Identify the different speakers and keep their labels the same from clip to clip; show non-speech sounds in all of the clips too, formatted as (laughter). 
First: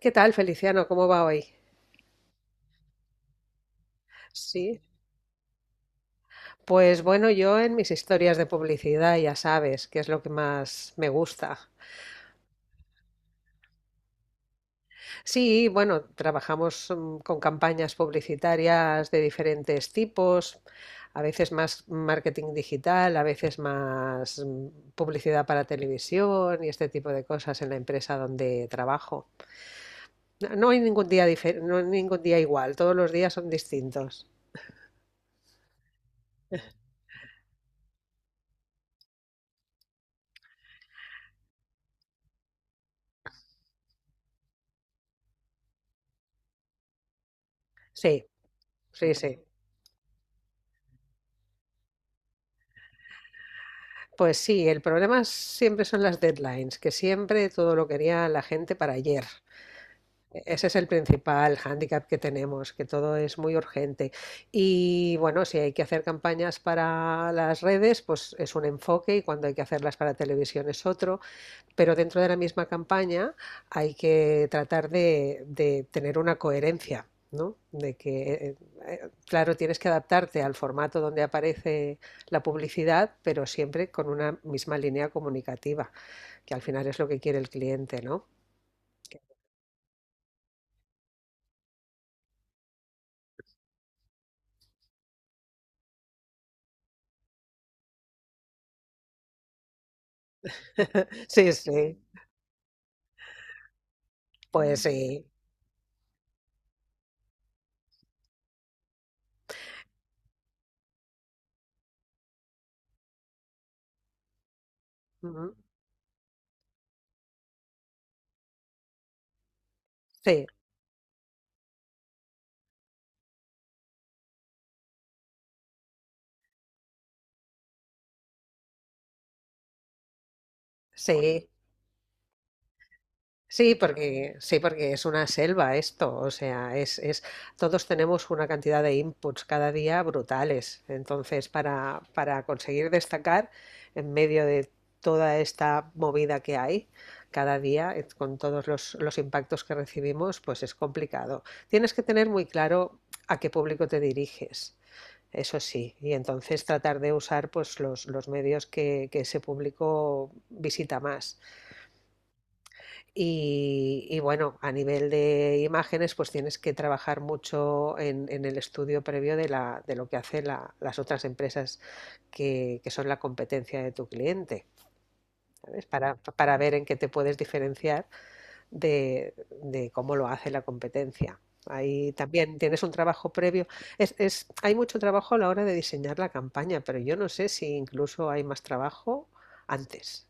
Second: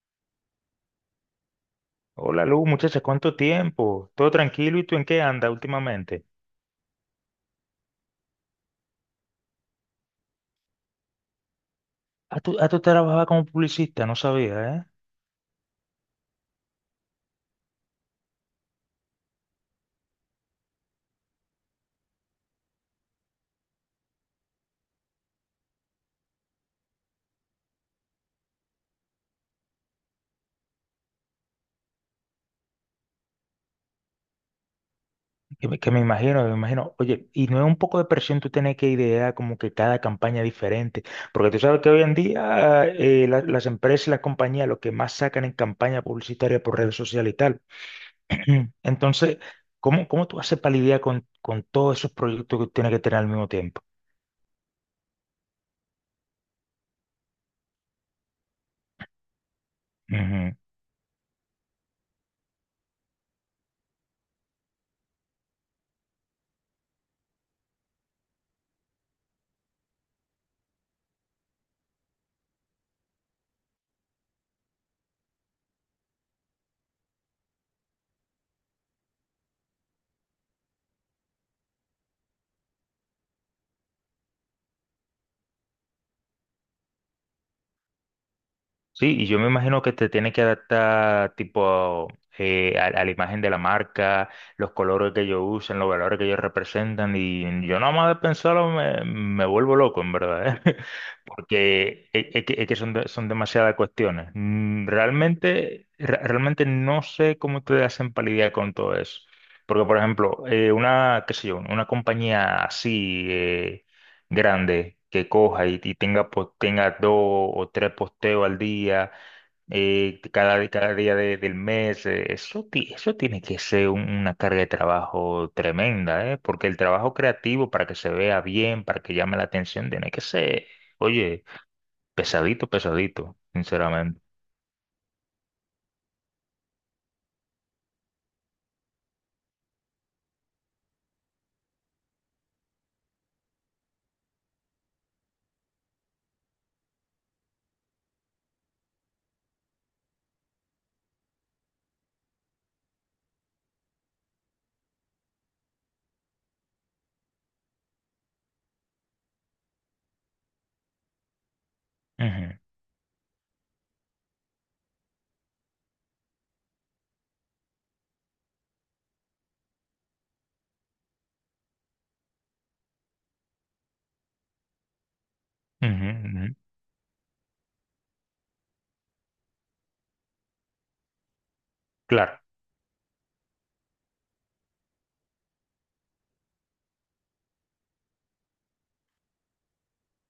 Speaker 1: ¿Qué tal, Feliciano? ¿Cómo va hoy?
Speaker 2: Hola Lu, muchacha, ¿cuánto tiempo? ¿Todo tranquilo?
Speaker 1: Sí.
Speaker 2: ¿Y tú en qué andas últimamente?
Speaker 1: Pues bueno, yo en mis historias de publicidad ya sabes que es lo que más me gusta.
Speaker 2: Ah, tú trabajabas como publicista, no sabía, ¿eh?
Speaker 1: Sí, bueno, trabajamos con campañas publicitarias de diferentes tipos, a veces más marketing digital, a veces más publicidad para televisión y este tipo de cosas en la empresa donde trabajo. No hay ningún no hay ningún día igual, todos los días son distintos.
Speaker 2: Que me imagino, me imagino. Oye, ¿y no es un poco de presión tú tener que idear como que cada campaña diferente? Porque tú sabes que hoy en día las empresas y las compañías lo que más sacan en campaña publicitaria por redes sociales y tal.
Speaker 1: Sí,
Speaker 2: (clears throat)
Speaker 1: sí,
Speaker 2: Entonces,
Speaker 1: sí.
Speaker 2: ¿cómo tú haces para lidiar con todos esos proyectos que tienes que tener al mismo tiempo?
Speaker 1: Pues sí, el problema siempre son las deadlines, que siempre todo lo quería la gente para ayer. Ese es el principal hándicap que tenemos, que todo es muy urgente. Y bueno, si hay que hacer campañas para las redes, pues es un enfoque, y cuando hay que hacerlas para televisión es otro, pero dentro de la misma campaña hay que tratar de tener una coherencia, ¿no? De que, claro, tienes que adaptarte al formato donde aparece la publicidad, pero siempre con una misma línea comunicativa, que al final es lo que quiere el cliente, ¿no?
Speaker 2: Sí, y yo me imagino que te tiene que adaptar tipo a la imagen de la marca, los colores que ellos usan, los valores que ellos representan, y yo nada más de pensarlo me vuelvo loco, en verdad, ¿eh? (laughs)
Speaker 1: (laughs) Sí, sí,
Speaker 2: Porque es que son, son demasiadas cuestiones.
Speaker 1: pues sí.
Speaker 2: Realmente, realmente no sé cómo te hacen para lidiar con todo eso. Porque, por ejemplo, qué sé yo, una compañía así, grande que
Speaker 1: Ujú.
Speaker 2: coja y tenga, tenga dos o tres posteos al día,
Speaker 1: Sí,
Speaker 2: cada día del mes, eso, eso tiene que ser una carga de trabajo tremenda, ¿eh? Porque el trabajo creativo para que se vea bien, para que llame la atención, tiene que ser, oye,
Speaker 1: sí.
Speaker 2: pesadito, pesadito, sinceramente.
Speaker 1: Sí, porque es una selva esto, o sea, es todos tenemos una cantidad de inputs cada día brutales. Entonces, para conseguir destacar en medio de toda esta movida que hay cada día, con todos los impactos que recibimos, pues es complicado. Tienes que tener muy claro a qué público te diriges, eso sí, y entonces tratar de usar pues los medios que ese público visita más.
Speaker 2: Ujú,
Speaker 1: Y bueno, a nivel de imágenes, pues tienes que trabajar mucho en el estudio previo de, la, de lo que hacen las otras empresas que son la competencia de tu cliente, ¿sabes?
Speaker 2: ujú, ujú.
Speaker 1: Para ver en qué te puedes diferenciar de, de cómo lo hace la competencia. Ahí
Speaker 2: Claro.
Speaker 1: también tienes un trabajo previo. Hay mucho trabajo a la hora de diseñar la campaña, pero yo no sé si incluso hay más trabajo antes,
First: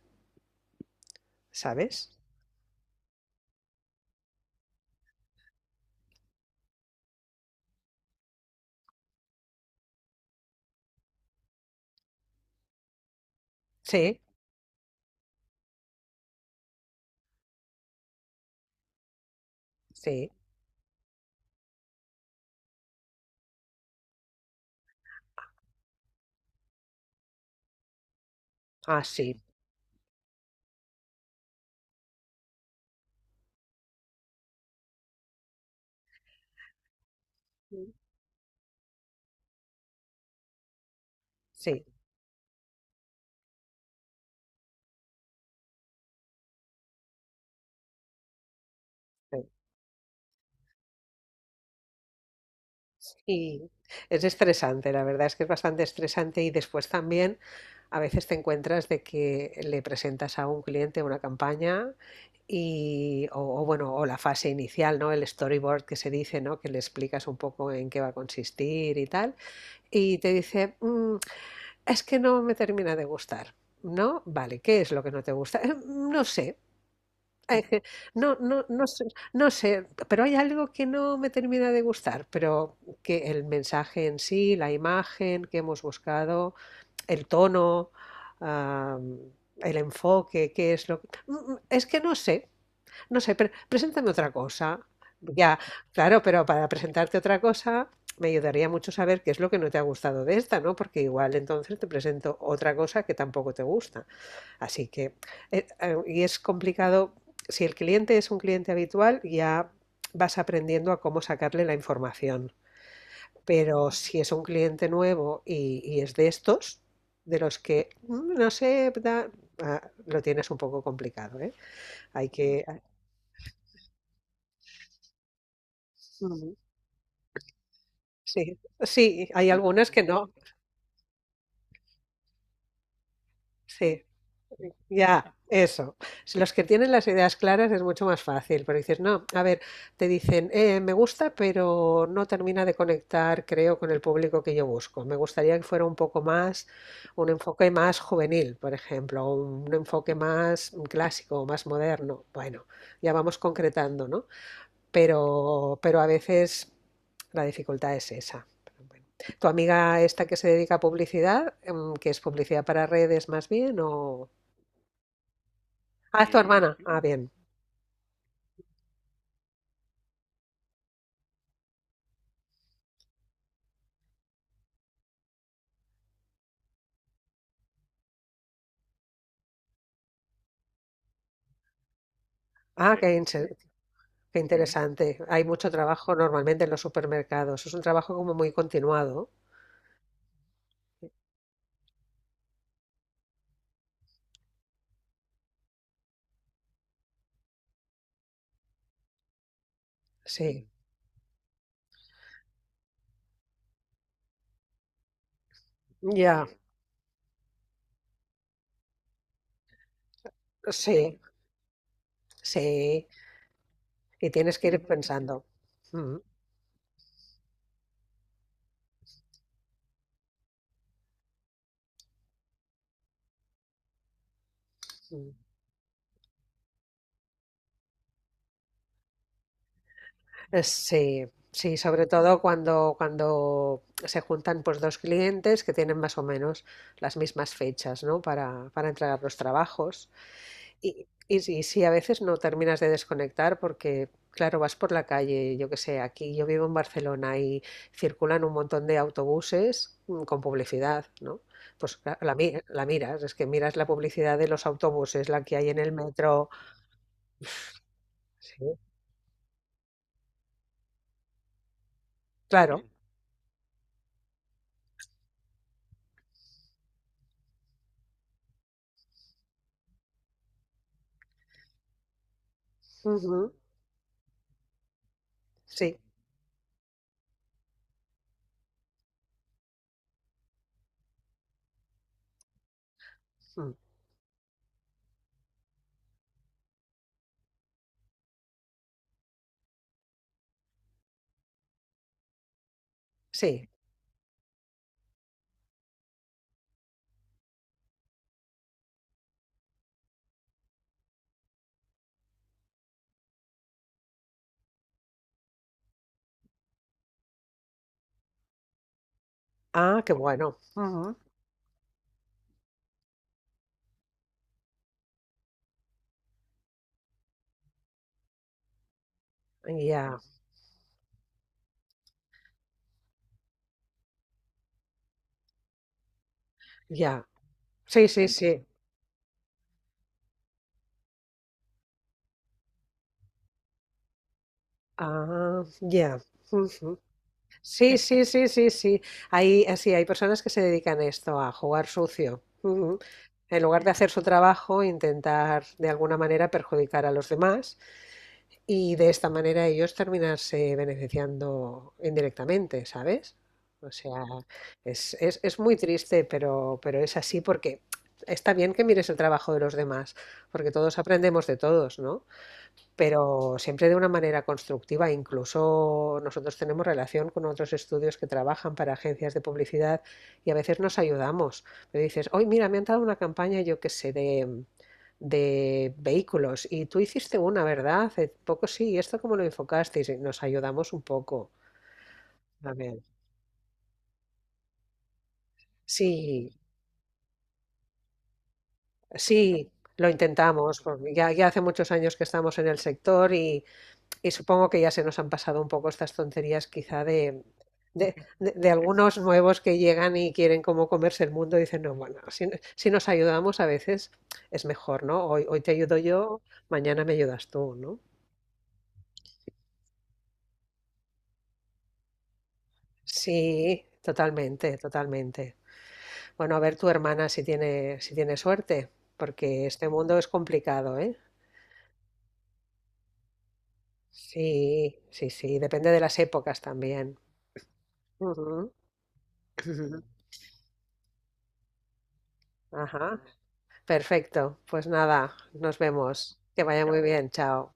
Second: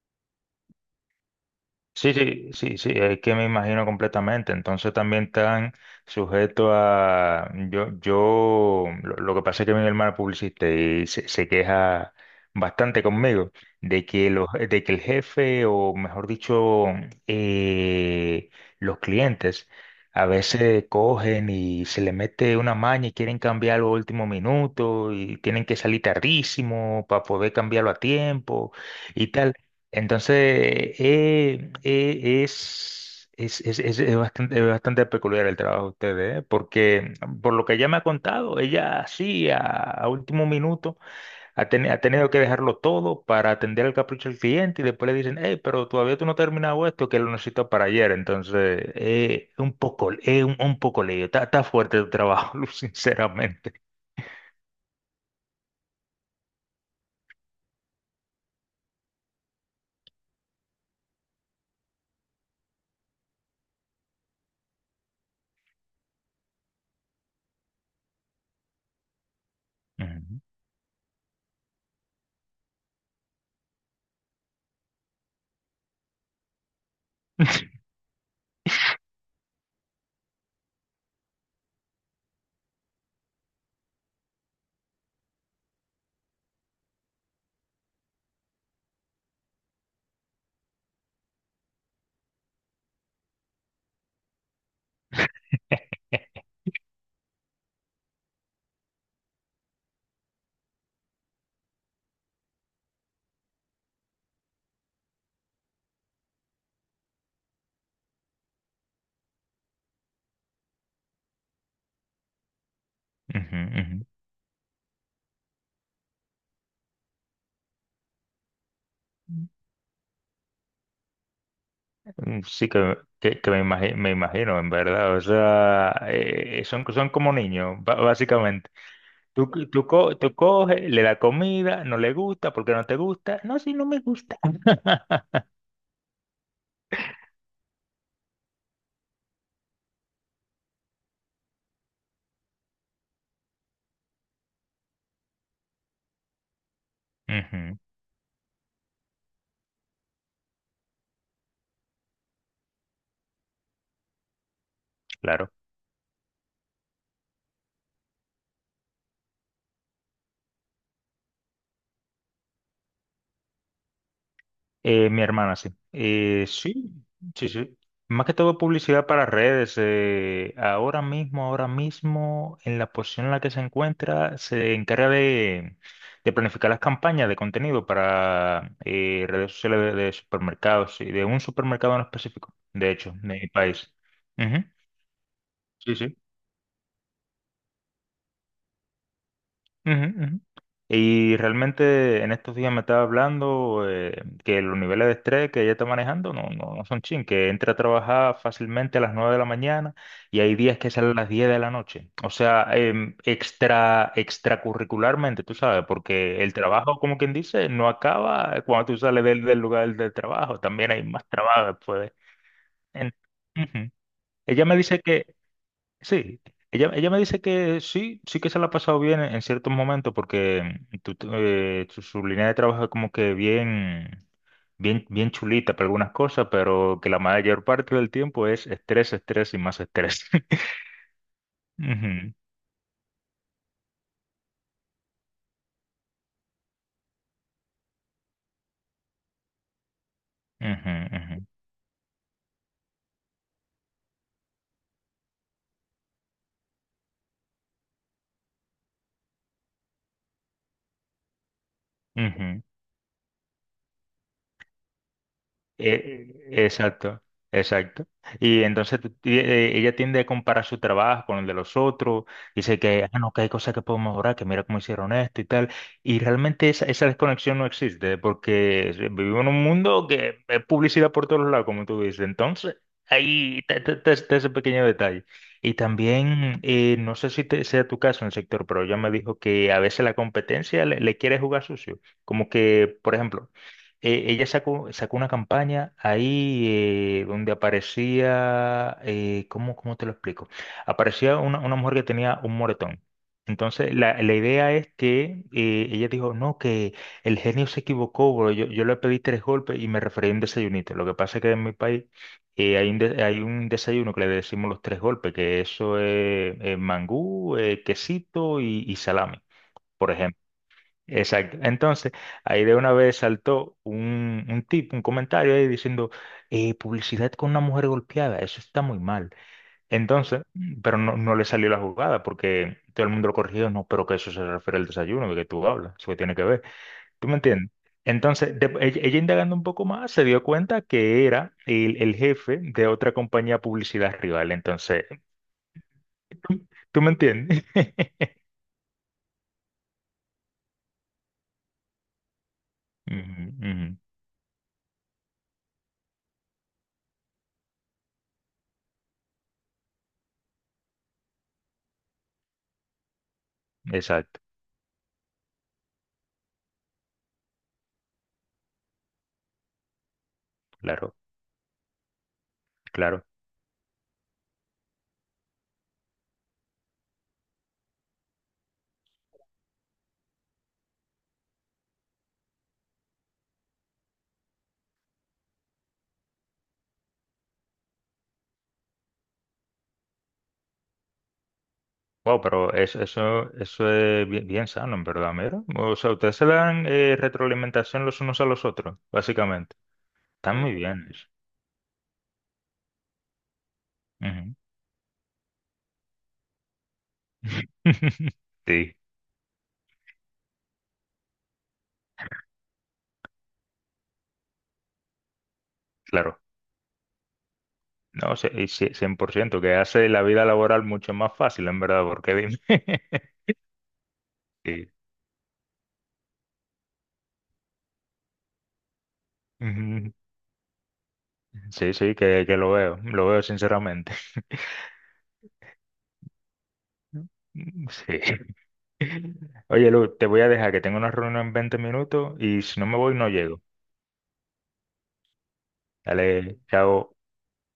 Speaker 1: ¿sabes?
Speaker 2: Sí, sí, sí, sí, es que me imagino completamente. Entonces también están sujetos a... yo, lo que pasa es que mi hermano es publicista y se queja bastante conmigo de
Speaker 1: Sí,
Speaker 2: que, de que el jefe, o mejor dicho, eh, los clientes, a
Speaker 1: sí.
Speaker 2: veces cogen y se le mete una maña y quieren cambiarlo a último minuto y tienen que salir tardísimo para poder cambiarlo a tiempo
Speaker 1: Ah,
Speaker 2: y
Speaker 1: sí.
Speaker 2: tal. Entonces, es bastante peculiar el trabajo de ustedes, ¿eh? Porque por lo que ella me ha contado, ella sí, a último minuto,
Speaker 1: Sí,
Speaker 2: ha tenido que dejarlo todo para atender el capricho del cliente y después le dicen, hey, pero todavía tú no has terminado esto que lo necesito para ayer. Entonces, es un poco lío. Está, está fuerte el trabajo, (laughs)
Speaker 1: sí,
Speaker 2: sinceramente.
Speaker 1: y es estresante, la verdad es que es bastante estresante, y después también a veces te encuentras de que le presentas a un cliente una campaña y o bueno, o la fase inicial, ¿no? El storyboard que se dice, ¿no? Que le explicas un poco en qué va a consistir y tal, y te
Speaker 2: Ujú,
Speaker 1: dice, es que no me termina de gustar". ¿No? Vale, ¿qué es lo que no te gusta? No sé. (laughs) Eh, no sé, no sé, pero hay algo que no me termina de gustar, pero que el mensaje en sí, la imagen que hemos buscado, el tono, am, el enfoque, qué es lo que... Es que no sé, no sé, pero preséntame otra cosa". Ya, claro, pero para presentarte otra cosa me ayudaría mucho saber qué es lo que no te ha gustado de esta, ¿no? Porque igual entonces te presento otra cosa que tampoco te gusta. Así que, y es complicado. Si el cliente es un cliente habitual, ya vas aprendiendo a cómo sacarle la información.
Speaker 2: ujú,
Speaker 1: Pero
Speaker 2: ujú.
Speaker 1: si es un cliente nuevo y es de estos, de los que, "Mm, no sé, da-", ah, lo tienes un poco complicado, ¿eh? Hay que...
Speaker 2: Sí, que me me imagino, en verdad. O sea,
Speaker 1: mm,
Speaker 2: son, son como niños,
Speaker 1: Sí,
Speaker 2: básicamente.
Speaker 1: sí, hay
Speaker 2: Tú, tú,
Speaker 1: algunas que no.
Speaker 2: tú coges, le das comida, no le gusta, porque no te gusta. No, si no me
Speaker 1: Sí.
Speaker 2: gusta. (laughs)
Speaker 1: Ya, eso. Si los que tienen las ideas claras es mucho más fácil, pero dices, no, a ver, te dicen, me gusta, pero no termina de conectar, creo, con el público que yo busco. Me gustaría que fuera un poco más, un enfoque
Speaker 2: Ujú,
Speaker 1: más juvenil, por ejemplo, o un enfoque más clásico, o más moderno". Bueno, ya vamos concretando, ¿no?
Speaker 2: claro.
Speaker 1: Pero a veces la dificultad es esa. Pero bueno. ¿Tu amiga esta que se dedica a publicidad, que es publicidad para redes más bien, o...?
Speaker 2: Mi hermana, sí.
Speaker 1: Ah, es tu y hermana.
Speaker 2: Sí,
Speaker 1: Ah, bien.
Speaker 2: sí, sí. Más que todo publicidad para redes. Ahora mismo, en la posición en la que se encuentra, se encarga de planificar las campañas de contenido para redes sociales de supermercados y de un supermercado en específico, de
Speaker 1: Ah, sí,
Speaker 2: hecho, de mi país.
Speaker 1: qué ujú,
Speaker 2: Ujú,
Speaker 1: interesante. Hay mucho
Speaker 2: sí,
Speaker 1: trabajo
Speaker 2: sí.
Speaker 1: normalmente en los supermercados. Es un trabajo como muy continuado.
Speaker 2: Ujú, ujú. Y realmente en estos días me estaba hablando que los niveles de estrés que ella está manejando no, no, no son chin, que entra a trabajar fácilmente a las 9 de la mañana y hay
Speaker 1: Sí,
Speaker 2: días que sale a las 10 de la noche. O sea, extra, extracurricularmente, tú sabes,
Speaker 1: sí.
Speaker 2: porque
Speaker 1: Ya,
Speaker 2: el trabajo, como quien dice, no acaba cuando tú sales del lugar del trabajo, también hay
Speaker 1: sí,
Speaker 2: más trabajo después.
Speaker 1: sí,
Speaker 2: en-
Speaker 1: sí.
Speaker 2: Ujú.
Speaker 1: Y tienes
Speaker 2: Ella
Speaker 1: que
Speaker 2: me
Speaker 1: ir
Speaker 2: dice que...
Speaker 1: pensando. Mm,
Speaker 2: Sí, ella me dice que sí, sí que se la ha pasado bien en ciertos momentos porque su línea de trabajo es como que bien, bien, bien
Speaker 1: mm.
Speaker 2: chulita para algunas cosas, pero que la mayor parte del tiempo es estrés, estrés y más estrés. (laughs)
Speaker 1: Sí, sí, sobre
Speaker 2: Ujú,
Speaker 1: todo cuando, cuando se juntan pues dos clientes que tienen más o menos las mismas fechas, ¿no? Para entregar los trabajos.
Speaker 2: ujú,
Speaker 1: Y
Speaker 2: ujú,
Speaker 1: sí, sí, a veces no terminas de desconectar porque, claro, vas por la calle, yo qué sé, aquí yo vivo en Barcelona y circulan un montón de autobuses con publicidad, ¿no? Pues
Speaker 2: ujú.
Speaker 1: la miras, es que miras la publicidad de los autobuses, la que hay en el metro.
Speaker 2: Exacto, exacto. Y
Speaker 1: Sí,
Speaker 2: entonces ella tiende a comparar su trabajo con el de los otros, dice
Speaker 1: claro.
Speaker 2: que, ah, no, que hay cosas que podemos mejorar, que mira cómo hicieron esto y tal. Y realmente esa desconexión no existe, porque vivimos en un mundo que es publicidad por todos lados, como tú dices. Entonces,
Speaker 1: Ujú,
Speaker 2: ahí está está ese pequeño detalle. Y
Speaker 1: sí,
Speaker 2: también, no sé si sea tu caso en el sector, pero ella me dijo que a veces la competencia le quiere jugar sucio. Como que, por ejemplo,
Speaker 1: mm,
Speaker 2: sacó una campaña ahí donde aparecía, cómo te lo explico? Aparecía una mujer que tenía un moretón.
Speaker 1: sí.
Speaker 2: Entonces, la idea es que ella dijo, no, que el genio se equivocó, bro. Yo le pedí tres golpes y me referí a un desayunito. Lo que pasa es que en mi país hay un, hay un desayuno que le decimos los tres golpes, que eso es mangú, quesito y salami,
Speaker 1: Ah,
Speaker 2: por
Speaker 1: qué
Speaker 2: ejemplo.
Speaker 1: bueno. Ujú,
Speaker 2: Exacto. Entonces, ahí de una vez saltó un tip, un comentario ahí diciendo, publicidad con una mujer golpeada, eso está muy mal.
Speaker 1: ya,
Speaker 2: Entonces, pero no, no le salió la jugada porque todo el mundo lo corrigió, no, pero que eso se refiere al desayuno, de que tú hablas, eso que tiene que ver.
Speaker 1: ya.
Speaker 2: ¿Tú me entiendes?
Speaker 1: Sí, sí,
Speaker 2: Entonces,
Speaker 1: sí.
Speaker 2: ella indagando un poco más, se dio cuenta que era el jefe de otra compañía de publicidad rival. Entonces,
Speaker 1: Ah, ya.
Speaker 2: (laughs) ¿tú,
Speaker 1: Ujú.
Speaker 2: tú me entiendes?
Speaker 1: Sí, sí,
Speaker 2: (laughs)
Speaker 1: sí, sí, sí. Hay, así, hay personas que se dedican a esto, a jugar sucio. Ujú.
Speaker 2: Ujú,
Speaker 1: En lugar de
Speaker 2: ujú.
Speaker 1: hacer su trabajo, intentar de alguna manera perjudicar a los demás y de esta manera ellos terminarse beneficiando indirectamente, ¿sabes? O sea,
Speaker 2: Exacto,
Speaker 1: es muy triste, pero es así porque está bien que mires el trabajo de los demás, porque todos
Speaker 2: claro,
Speaker 1: aprendemos de todos, ¿no?
Speaker 2: claro.
Speaker 1: Pero siempre de una manera constructiva. Incluso nosotros tenemos relación con otros estudios que trabajan para agencias de publicidad, y a veces nos ayudamos. Me dices, hoy mira, me han dado una campaña, yo qué sé, de vehículos y tú hiciste una, ¿verdad? Hace poco sí, ¿y esto cómo lo enfocasteis? Y nos ayudamos un poco
Speaker 2: Wow, pero
Speaker 1: también.
Speaker 2: eso es bien, bien sano, en verdad, mira. O sea, ustedes se
Speaker 1: Sí,
Speaker 2: dan retroalimentación los unos a los otros,
Speaker 1: sí,
Speaker 2: básicamente.
Speaker 1: lo
Speaker 2: Está muy
Speaker 1: intentamos.
Speaker 2: bien
Speaker 1: Porque
Speaker 2: eso.
Speaker 1: ya, ya hace muchos años que estamos en el sector. Y
Speaker 2: Ujú.
Speaker 1: supongo que ya se nos han pasado un poco estas tonterías quizá de,
Speaker 2: (laughs)
Speaker 1: de
Speaker 2: Sí,
Speaker 1: algunos nuevos que llegan y quieren como comerse el mundo y dicen, no, bueno, si nos ayudamos a veces es mejor, ¿no? Hoy, hoy te ayudo yo,
Speaker 2: claro.
Speaker 1: mañana me ayudas tú, ¿no?
Speaker 2: No, sí, y sí, 100% que hace la vida laboral mucho más fácil, en verdad, porque dime. (laughs)
Speaker 1: Sí, totalmente,
Speaker 2: Sí,
Speaker 1: totalmente. Bueno, a ver tu hermana si tiene, si tiene suerte, porque este
Speaker 2: ujú,
Speaker 1: mundo es complicado, ¿eh?
Speaker 2: sí, sí, que lo veo sinceramente.
Speaker 1: Sí, sí, sí, depende de las épocas también.
Speaker 2: (laughs) Sí.
Speaker 1: Ujú,
Speaker 2: Oye,
Speaker 1: ujú.
Speaker 2: Lu, te voy a dejar que tengo una reunión en 20 minutos y si no me voy,
Speaker 1: Ajá.
Speaker 2: no llego.
Speaker 1: Perfecto, pues nada, nos vemos.
Speaker 2: Dale,
Speaker 1: Que vaya muy
Speaker 2: chao.
Speaker 1: bien, chao.